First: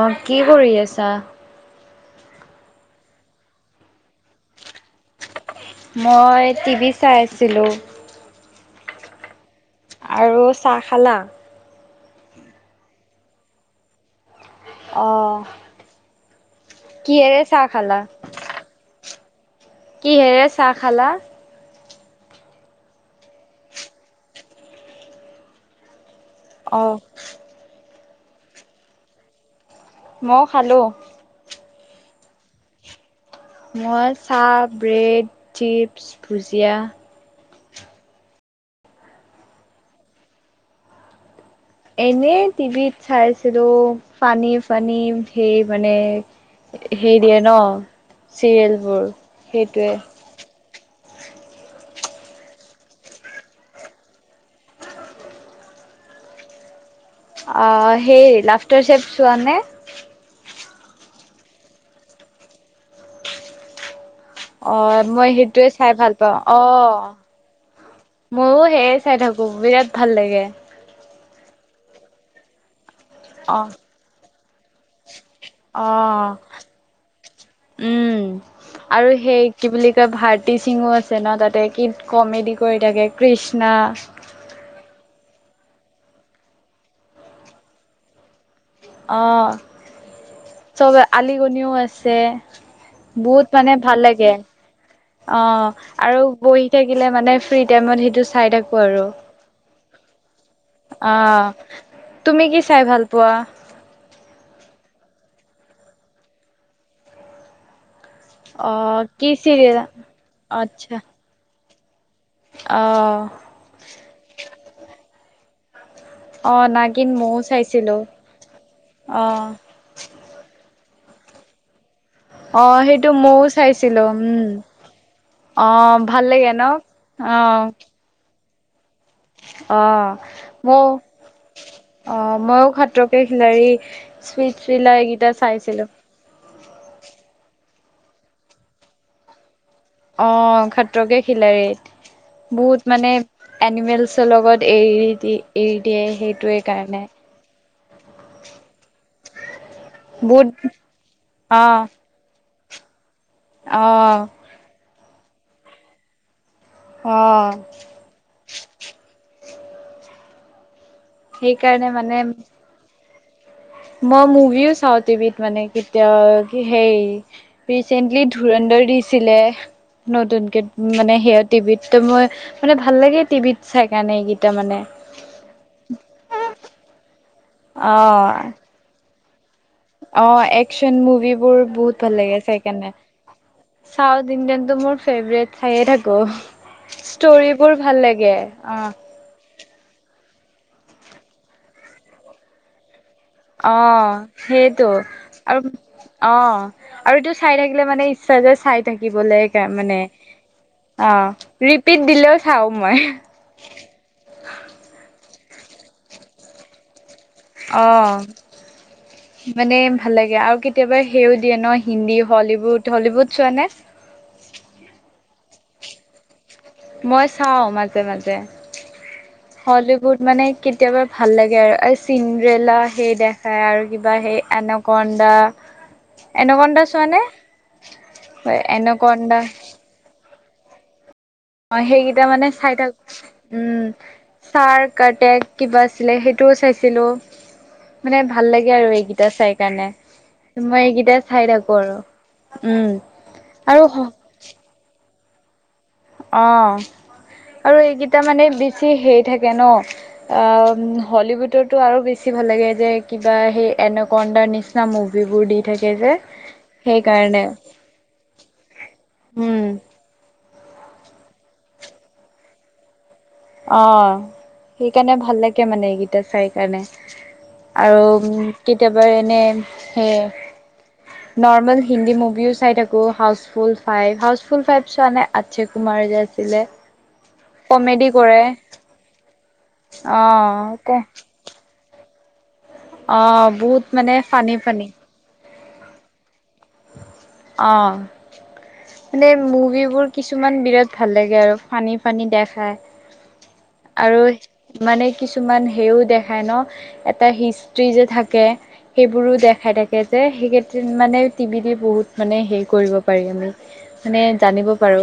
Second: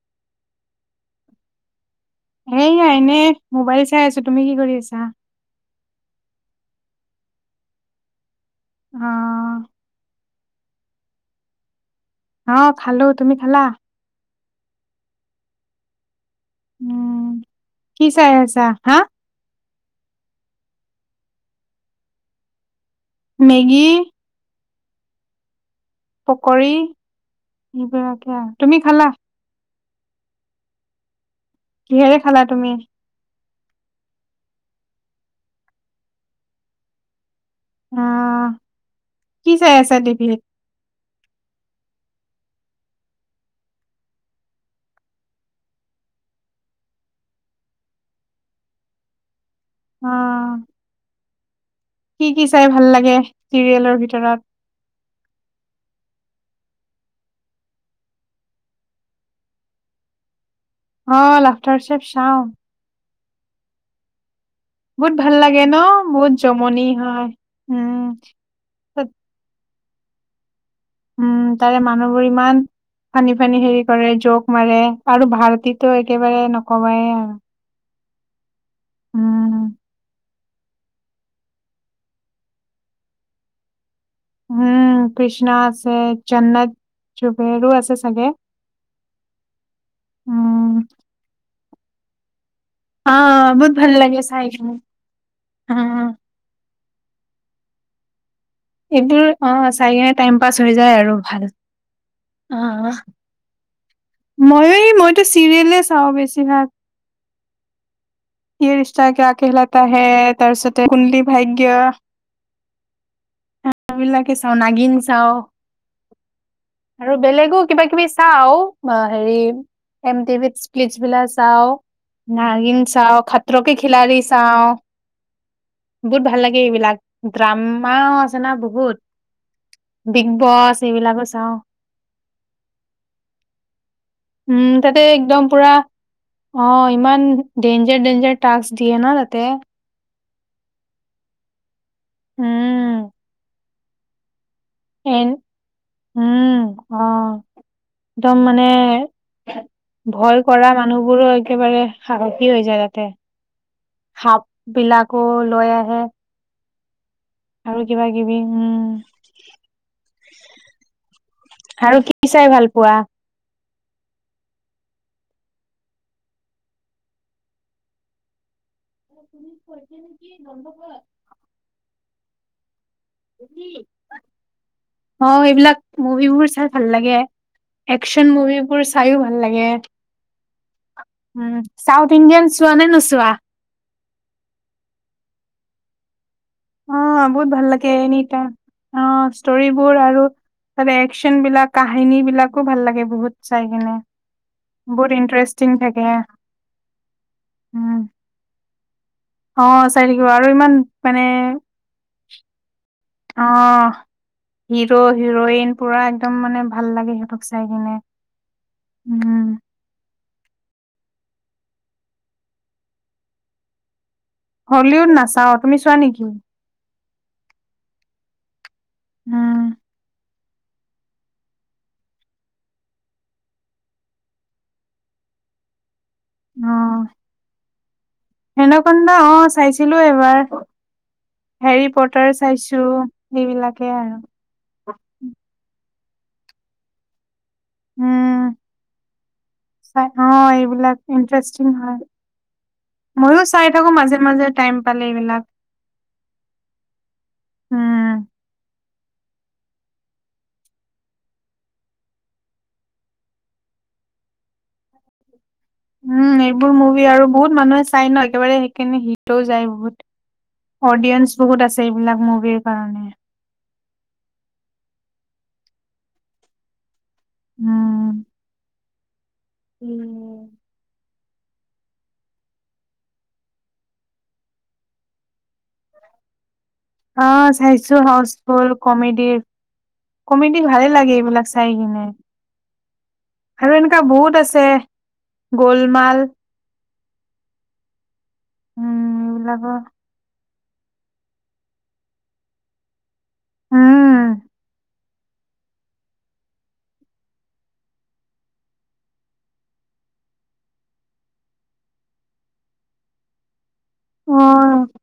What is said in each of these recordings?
অঁ, কি কৰি আছে? এয়া এনেই মোবাইল চাই আছো। তুমি কি কৰি আছা? মই টিভি চাই আছিলোঁ। অঁ আৰু চাহ খালা? অঁ খালো। তুমি খালা? অঁহ্‌। উম, কি চাই আছা? হাঁ কিহেৰে চাহ খালা? মেগী। পকৰী, অ এইবিলাকে আও। তুমি খালা? মও খালোঁ। কিহেৰে খালা তুমি? মই চাহ, ব্ৰেড, চিপছ্, ভুজিয়া আঁ-কি চাই আছা টিভিত? এনেই টিভিত চাইছিলোঁ ফানী ফানী ঢেই মানে ধেৰ দিয়ে ন'? চিৰিয়েলবোৰ, সেইটোৱে অ কি কি চাই ভাল লাগে চিৰিয়েলৰ ভিতৰত? আঁহ হেই লাফ্টাৰ চেফ চোৱা নে? অঁ--লাফ্টাৰচেফ চাওঁ। অঁ বহুত মই ভাল লাগে সেইটোৱে ন চাই ভাল বহুত পাওঁ। জমনি অঁ হয় উম ময়ো হেইয়ে তাত- চাই থাকো, বিৰাট ভাল লাগে। উম, তাৰে মানুহবোৰ ইমান ফানী অ ফানী হেৰি কৰে, জ'ক মাৰে। আৰু অ ভাৰতীক্‌টো একেবাৰে নকবাই আও। উম, আৰু সেই কি বুলি কয় ভাৰ তী সিঙো আছে না তাতে, কি কমেডি কৰি থাকে। কৃষ্ণা উম, কৃষ্ণা আছে, জন্নত জুবেৰো আছে চাগে? অঁ, উম, চবেআলী গনিও আছে। বহুত মানে ভাল লাগে। অঁ আহ, আৰু বহি থাকিলে মানে ফ্ৰী টাইমত সিটো চাই থাকো আৰু। চাইকেনে টাইম পাছ হৈ যায় অ আৰু ভাল। তুমি কি চাই ভাল পোৱা? মইও য়ে, মইটো চিৰিয়েলে চাওঁ বেছিভাগ। অ ইয়েৰিষ্টা কি ক্যা চিৰিয়েল কেহ্‌লাতা হে, তাৰছতে আচ্ছা কুণ্ডলি ভাগ্য। অ ক্যা চবিলাকে চাওঁ, নাগিন চাওঁ। অ নাগিন আৰু ময়ো বেলেগো চাইছিলো কিবা-কিবি চাওঁ আৰু হেৰি, অ এমটিভিত প্লিচবলা চাও, অ নাগিন সেইটো চাও, ময়ও খত্ৰকে চাইছিলো খিলাৰি উম চাওঁ বহুত ভাল লাগে এইবিলাক, অ ড্ৰামাও আছে না বহুত। অ বিগ বছ ময়ো এইবিলাকো চাওঁ। অ মইয়ো খাত্ৰকে খিলাৰি উম স্প্লিটভিলা তাতে এই কেইটা একদম পুৰা চাইছিলো। অ ইমান ডেঞ্জাৰ ডেঞ্জাৰ টাস্ক দিয়ে ন তাতে। অ খাত্ৰকে খিলাৰিত, বহুত উম মানে এনিমেলচৰ লগত। এৰি এ দি এৰি দিয়ে উম সেইটোৱে কাৰণে। অ একদম মানে ভয় বহুত কৰা মানুহবোৰো অ একেবাৰে সাহস। সি হৈ যায় তাতে অ সাপ বিলাকো লৈ আহে। অ আৰু কিবা কিবি উম। সেইকাৰণে আৰু কি মানে। চাই ভাল পোৱা মই মুভিও চাওঁ টিভিত মানে কেতিয়া সেই ৰিচেন্টলি ধুৰ দৰ দিছিলে নতুনকে মানে সেয়া টিভিত, মই ত মানে ভ। ভাল লাগে টিভিত চাই কাৰণে এইকেইটা মানে। অ এইবিলাক মুভিবোৰ চাই ভাল লাগে, অ একচন মুভিবোৰ চাইয়ো ভাল। লাগে অ একচন উম, মুভিবোৰ বহুত চাউথ ভাল লাগে ইণ্ডিয়ান চোৱা নে চাইকেণে। নোচোৱা? চাউথ ইণ্ডিয়ানটো মোৰ ফেভৰেট চাইয়ে থাকো। অ', বহুত ষ্টৰিবোৰ ভাল এনি লাগে, টাইম, অ। ষ্টৰিবোৰ আৰু ত একচন বিলাক কাহিনী বিলাকো ভাল লাগে বহুত। চাই অ কিনে। সেইটো বহুত ইণ্টাৰেষ্টিং আৰু থাকে, অ আৰু এইটো চাই থাকিলে উম, মানে ইচ চাই থাকিবলে একে অ', মানে চাই থাকিব আৰু ইমান অ মানে ৰিপিট দিলেও চাও মই। অ হিৰো হিৰইন পুৰা একদম মানে ভাল লাগে সি। তোক চাই অ কিনে। উম, মানে। ভাল লাগে আৰু কেতিয়াবা সেও দিয়ে ন হিন্দী হলীউুড হলীউুড চোৱা নে। হলিউড নাচাওঁ। তুমি চোৱা নেকি? মই চাও মাজে মাজে উম, হলিউড মানে। কেতিয়াবা ভাল লাগে আৰু এই চিন্দেৰেলা সেই দেখায় আৰু কিবা সেই এনাকন্দা। এনাকন্দা চোৱা নে? হয় হেনাকন্দা অ এনকন্দা চাইছিলো এবাৰ। অ হেৰি সেইকেইটা পটাৰ মানে চাই চাইছো, থাক, উম সেইবিলাকে আৰু। ছাৰ কটেক কিবা। ছিলে সেইটোও চাইছিলোঁ। মানে উম, ভাল লাগে আৰু এইকেইটা চাই কাৰণে অ মই এইবিলাক এইকেইটা চাই ইন্টাৰেষ্টিং থাকো হয় আৰু। উম আৰু। পালিৰ বিনাক। অ আৰু এইকেইটা উম মানে বি- বেছি হেই থাকে ন অ হলিউডতো আৰু বেছি ভাল লাগে যে কিবা সে এনাকন্দা নিচিনা মুভিবোৰ দি। থাকে যে উম এইবোৰ মুভি আৰু সেইকাৰণে বহুত মানুহে চাই ন একেবাৰে সেইকাৰণে হিটও উম যায় বহুত। অডিয়েন্স বহুত আছে এইবিলাক মুভিৰ কাৰণে। অ সেইকাৰণে ভাল লাগে মানে এইকেইটা চাই কাৰণে। উম আৰু কেতিয়াবা এনে সে। উম নৰ্মেল হিন্দী মুভিও চাই থাকো house full five house full five চোৱা নাই আক্ষয় কুমাৰ- যে আছিলে। অ চাইছো কমেডি হ- কৰে হছফুল কমেডিৰ, অ কমেডি ভালে লাগে এইবিলাক চাই কিনে। অ আৰু বহুত এনেকুৱা মানে বহুত ফানী আছে ফানী গলমাল। অ উম মানে এইবিলাকৰ মুভিবোৰ কিছু। ইমান বিৰাট ভাল লাগে আৰু ফানি ফানি দেখাই আৰু উম মানে। কিছুমান সেও দেখাই ন এটা হিষ্ট্ৰি যে থাকে সেইবোৰো দেখাই থাকে যে। সেইকেইদিন মানে টিভি দি বহুত মানে হেৰি কৰিব পাৰি আমি। মানে অ জানিব পাৰো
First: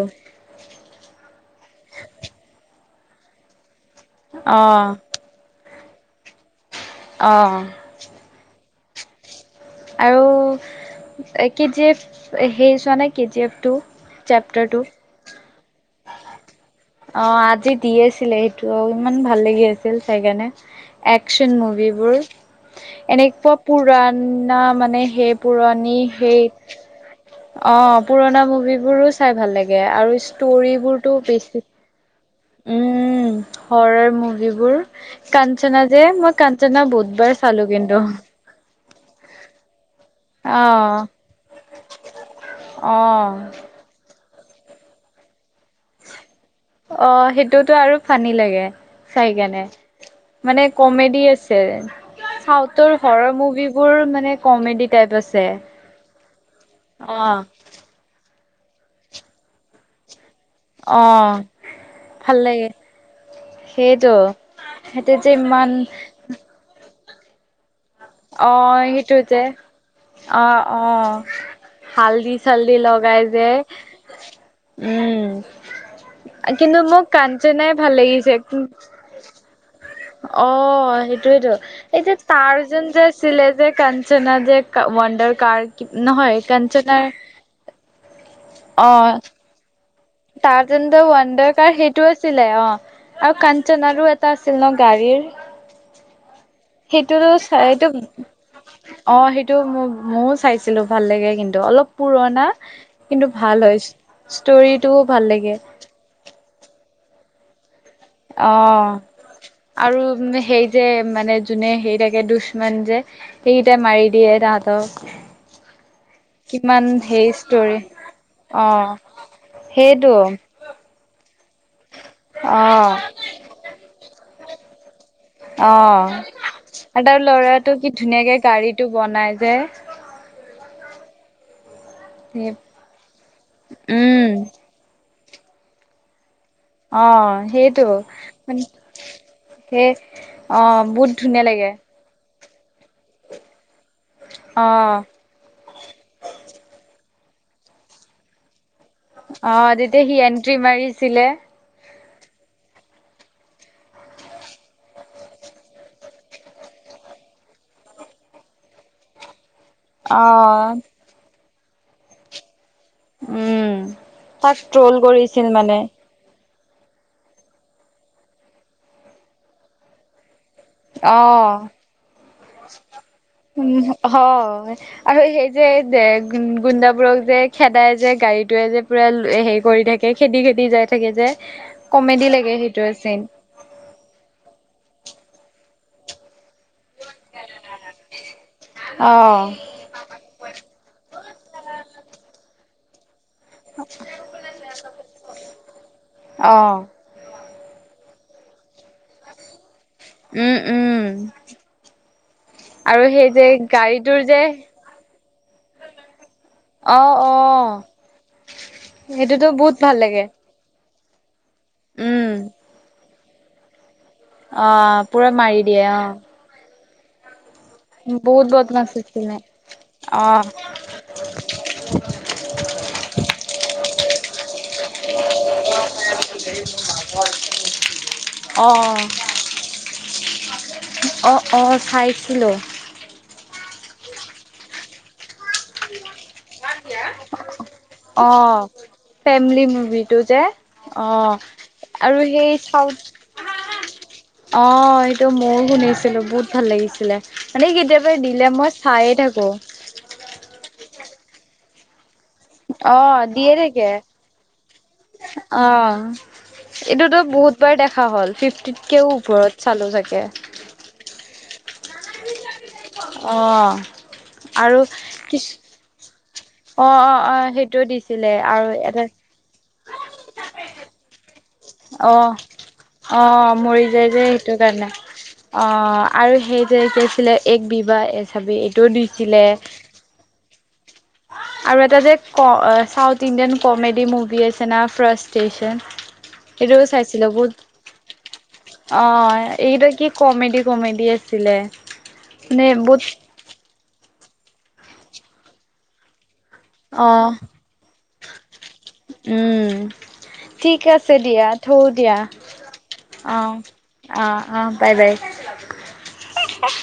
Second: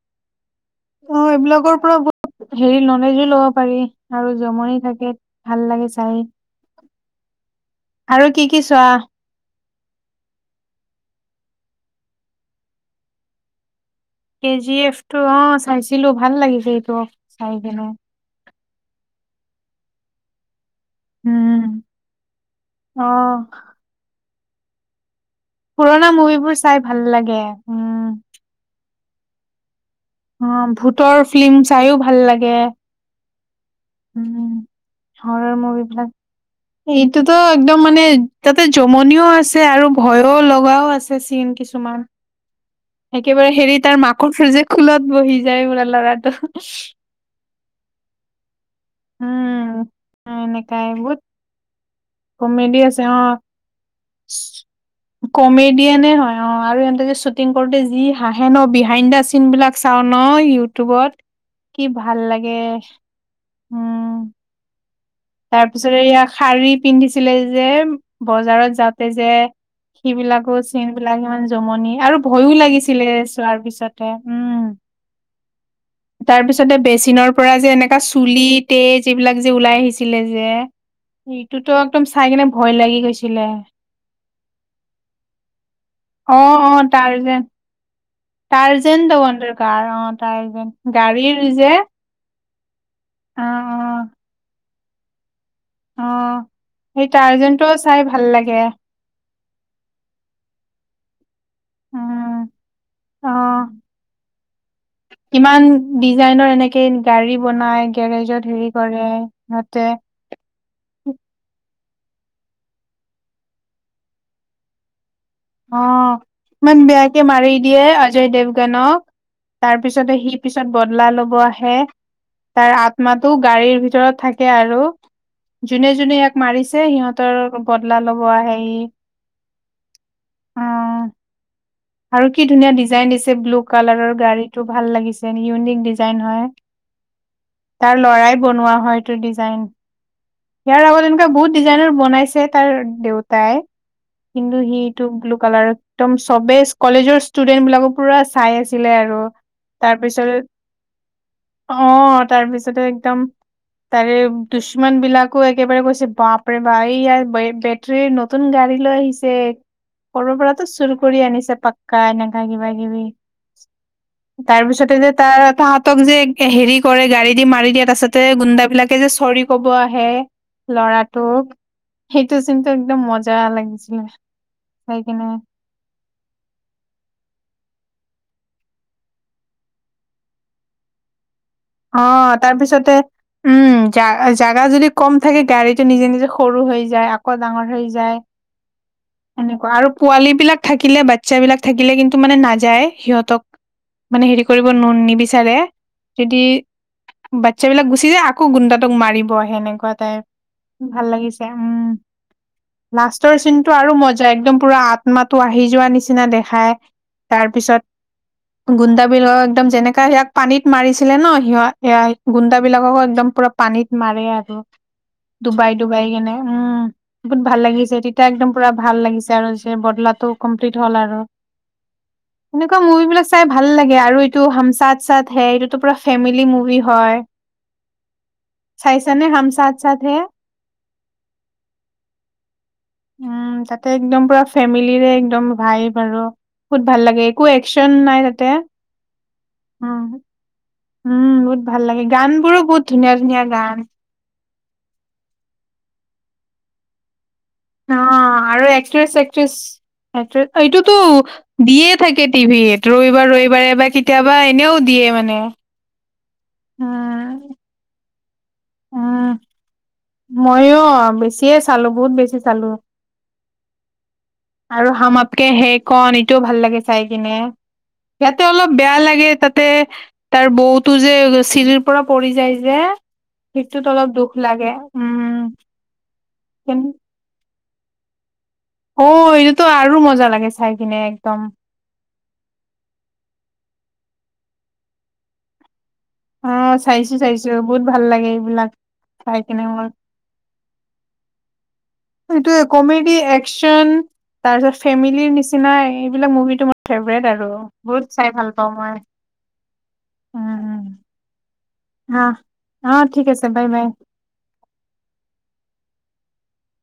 অ এইবিলাকৰ পৰা বহুত হেৰি ন এনাৰ্জি ল'ব পাৰি আৰু অ জমনি থাকে ভাল লাগে চাই। অ আৰু কি কি চোৱা? আৰু এ কে জি এফ সেৰি চোৱা নাই কে জি এফ টো। কে জি এফ টো অ চাইছিলো ভাল লাগিছে এইটো চাই কিনে্। ত ইমান ভাল লাগি আছিল চাই কাৰণে। একচন উম মুভিবোৰ এনেকুৱা অ পুৰণা মানে সেপ। পুৰণি পুৰণা সেই মুভিবোৰ চাই ভাল লাগে অ উম পুৰণা মুভিবোৰো চা- অ ভূতৰ বেছি ফিল্ম চাইয়ো ভাল লাগে। উম, হৰৰ উম মুভিবোৰ হৰৰ মুভি কাঞ্চনা যে বিলাক, মই কাঞ্চনা বহুতবাৰ এইটোতো চালো একদম কিন্তু মানে তাতে জমনিও আছে আৰু। ভয় লগাও অ'। আছে চিন কিছুমান অ', একেবাৰে হেৰি তাৰ মাক। যে খুলত বহি যায় বৰা ল'ৰাটো। অ সেইটোত আৰু ফানি লাগে। চাই কেনে, উম মানে এনেকাই বহুত কমেডি আছে। কমেডি চাউথৰ আছে অ হৰৰ মুভিবোৰ মানে কমেডি টাইপ আছে। কমেডিয়ান হয় অ আৰু এহেতে অ', শ্বুটিং কৰোতে যি হাঁহে ন বিহাইণ্ড দা চিন বিলাক চাও ন। ইউটিউবত অ' কি ভাল লাগে সেইটো। উম। সেইটো যে ইমান তাৰপিছত এয়া শাৰী পিন্ধিছিলে যে অ বজাৰত যাওঁতে সেইটো যে। সেই অ বিলাকো অ চিন বিলাক ইমান জমনি আৰু হালধি ভয়ো চালদি লাগিছিলে লগাই যে চোৱাৰ পিছতহে উম। উম। তাৰ পিছতে কিন্তু মোক বেচিনৰ পৰা কাঞ্চনাই যে ভাল এনেকা লাগিছে চুলি তেজ এইবিলাক যে ওলাই আহিছিলে। যে অ সেইটোয়েইেতো এইটোতো একদম এই যে চাই কিনে ভয় তাৰজেন লাগি যে আছিলে গৈছিলে যে কাঞ্চনা যে ৱাণ্ডাৰ কাৰ কি, নহয় কাঞ্চনাৰ। উ [unintelligible] টাৰজেন দা ৱাণ্ডাৰ কাৰ। তাৰ টাৰ্জেন তে গাড়ীৰ ৱণ্ডাৰ কাৰ যে সেইটো আছে। ছিলে অ আৰু অ কাঞ্চনাৰো অ এটা আছিল ন গাড়ীৰ। অ সেই সেইটোতো চাই টাৰ্জেনটো এইটো ভাল লাগে অ সেইটো। টো ম ময়ো চাইছিলো ভাল লাগে কিন্তু। অলপ পুৰণা উম কিন্তু অ ভাল হয়। ষ্টোৰি কিমান ডিজাইনৰ এনেকে গাড়ী বনাই। গেৰেজত অ হেৰি কৰে সিহঁতে আৰু সেই যে মানে যোনে সেই। এ দুশমান যে সেইকেইট মাৰি দিয়ে তাহাঁতক। অ ইমান কিমান বেয়াকে সেই মাৰি ষ্টৰি দিয়ে অজয় অ দেৱগানক। তাৰ সেইটো পিছতে সি পিছত বদলা লব আহে। অ তাৰ আত্মাটো গাড়ীৰ ভিতৰত থাকে আৰু অ যোনে যোনে ইয়াক মাৰিছে আৰু তাৰ সিহঁতৰ ল'ৰাটো কি বদলা ল'ব ধুনীয়াকে আহেহি। গাড়ীটো বনাই যে আৰু কি ধুনীয়া ডিজাইন দিছে ব্লু কালাৰৰ উম গাড়ীতটো ভাল লাগিছে ইউনিক ডিজাইন হয়। অ সেইটো তাৰ লৰাই মানে বনোৱা হয়টো ডিজাইন। সেই অ ইয়াৰ আগত এনেকুৱা ধুনীয়া বহুত লাগে ডিজাইনৰ বনাইছে তাৰ দেউতাই। কিন্তু অ সিটো ব্লু কালাৰ একদম চবে কলেজৰ ষ্টুডেন্ট বিলাকো পুৰা চাই আছে। অ তেতিয়া সি এন্ট্ৰি মাৰিছিলে। অ তাৰপিছতে একদম তাৰে দুশমান বিলাক। কৌ একেবাৰে কৈছে বাপ ৰে বা এই ইয়াৰ ব বেটৰীৰ নতুন গাড়ী লৈ আহিছে। অ কৰ'ৰ পৰাতো চুৰ কৰি আনিছে পাক্কা এনেককা কিবা কিবি। উম। তাক তাৰপিছতে ট্ৰল যে তাৰ কৰিছিল মানে। তাহতক যে। হেৰি কৰে গাড়ী দি মাৰি দিয়ে, তাৰছতে গুডাবলাকে যে চৰি কব আহে। লৰাটোক। সেইটো চিনটো একদম মজা উ লাগিছিলে হয় চাই আৰু কিনে সেই যে গুডাব। বোৰক যে খেদাই যে গাড়ীটোৱে যে পুৰা হেৰি কৰি থাকে খেদি খেদি যাই থাকে যে। অ কমেডি লাগে সেইটো তাৰপিছতে চিন। উম জা জাগা যদি কম থাকে গাড়ীত টো নিজে নিজে সৰু হৈ যায় আকৌ ডাঙৰ হৈ যায়। অ। সেনেকুৱা আৰু পোৱালী বিলাক থাকিলে বাচ্ছা বিলাক থাকিলে কিন্তু মানে নাযায় সিহঁতক মানে হেৰি কৰিব নু নিবিচাৰে যদি অ বাত চা বিলাক গুচি যায়, আকৌ গুণ্ডাটোক মাৰিব সেনেকুৱাত উম উম ভাল লাগিছে, উম আৰু সেই লাষ্টৰ যে চিন আৰু গাড়ীটোৰ মজা যে একদম পুৰা আত্মাটো আহি যোৱা নিচিনা দেখাই অ অ তাৰপিছত গুন্দাবিল অ সেইটোতো একদম বহুত ভাল যেনেকা লাগে ইয়াক পানীত মাৰিছিলে ন সিহত উম। গুন্ডা বিলাককো একদম পুৰা পানীত। মাৰে আৰু অ পুৰা মাৰি ডুবাই দিয়ে অ। ডুবাই কিনে উম বহুত ভাল লাগিছে তেতিয়া বহুত একদম, পুৰা বদমাছ ভাল লাগিছে আছিলে। আৰু যে বদলাটো অ', কমপ্লিট হ'ল আৰু সেনেকুৱা মুভি বিলাক চাই ভাল লাগে আৰু এইটো হামচ চাত চাত হে এইটোতো পুৰা ফেমিলি মুভি হয়। অ', চাইচনে হম চাথ চাথ হে। অ অ চাইছিলো। উম তাতে একদম পুৰা ফেমিলিৰে একদম ভাইব আৰু বহুত ভাল লাগে একো একচন নাই তাতে ফেমলি উম, মুভিটো যে অ উম, বহুত ভাল লাগে আৰু গান বোৰো সেই বহুত চাও ধুনীয়া ধুনীয়া গান অ এইটো মও শুনিছিলো বহুত ভাল লাগিছিলে মানে অ কেতিয়াবা দিলে মই আৰু চায়ে একক্ট্ৰেছ থাকো একট্ৰেছ একট্ৰে এইটোতো দিয়ে থাক কে টিভিত অ', ৰবিবাৰ দিয়ে ৰবিবাৰে থাকে। এইবাৰ কেতিয়াবা এনেও দিয়ে মানে অ', এইটোতো বহুত উম, বাৰ দেখা হ'ল ফিফটিত কেও উম, ওপৰত চালো চাগে ময়ো অ বেছিয়ে চালো বহুত বেছি চালো অ', আৰু সামা কিছ আপকে সে কন তেও ভাল লাগে অ', চাই অ', কিনে। অ', সেইটোও দিছিলে ইয়াতে আৰু অলপ বেয়া এটা লাগে তাতে তাৰ বৌতো যে চিৰিৰ পৰা অ', পৰি যায় যে অ মৰি সেইটোত অলপ যায় যে দুখ সেইটো লাগে কাৰণে উম, অ আৰু সেই যে কিন- কি আছিলে এক বিবাহ এক অ এইটোতো আৰু মজা লাগে চাই কিনে একদম আৰু এটা যে ক চাউথ ইণ্ডিয়ান কমেডি মুভি আছে না ফ্ৰাষ্টেশচন অ চাইছো চাইছো বহুত ভাল লাগে এইবিলাক অ চাই কিনে মোৰ এইটো কি কমেডি কমেডি আছিলে এইটোয়ে মানে বহুত কমেডি একচন তাৰ পিছত ফেমিলিৰ নিচিনা এইবিলাক মুভি তোমাৰ অ', ফেভেৰেট আৰু বহুত চাই ভাল পাওঁ মই উম উম ঠিক উম আছে দিয়া থৌ দিয়া অ', অ', ঠিক আছে আহ বাই বাই। আহ আহ বাই বাই হে হেহ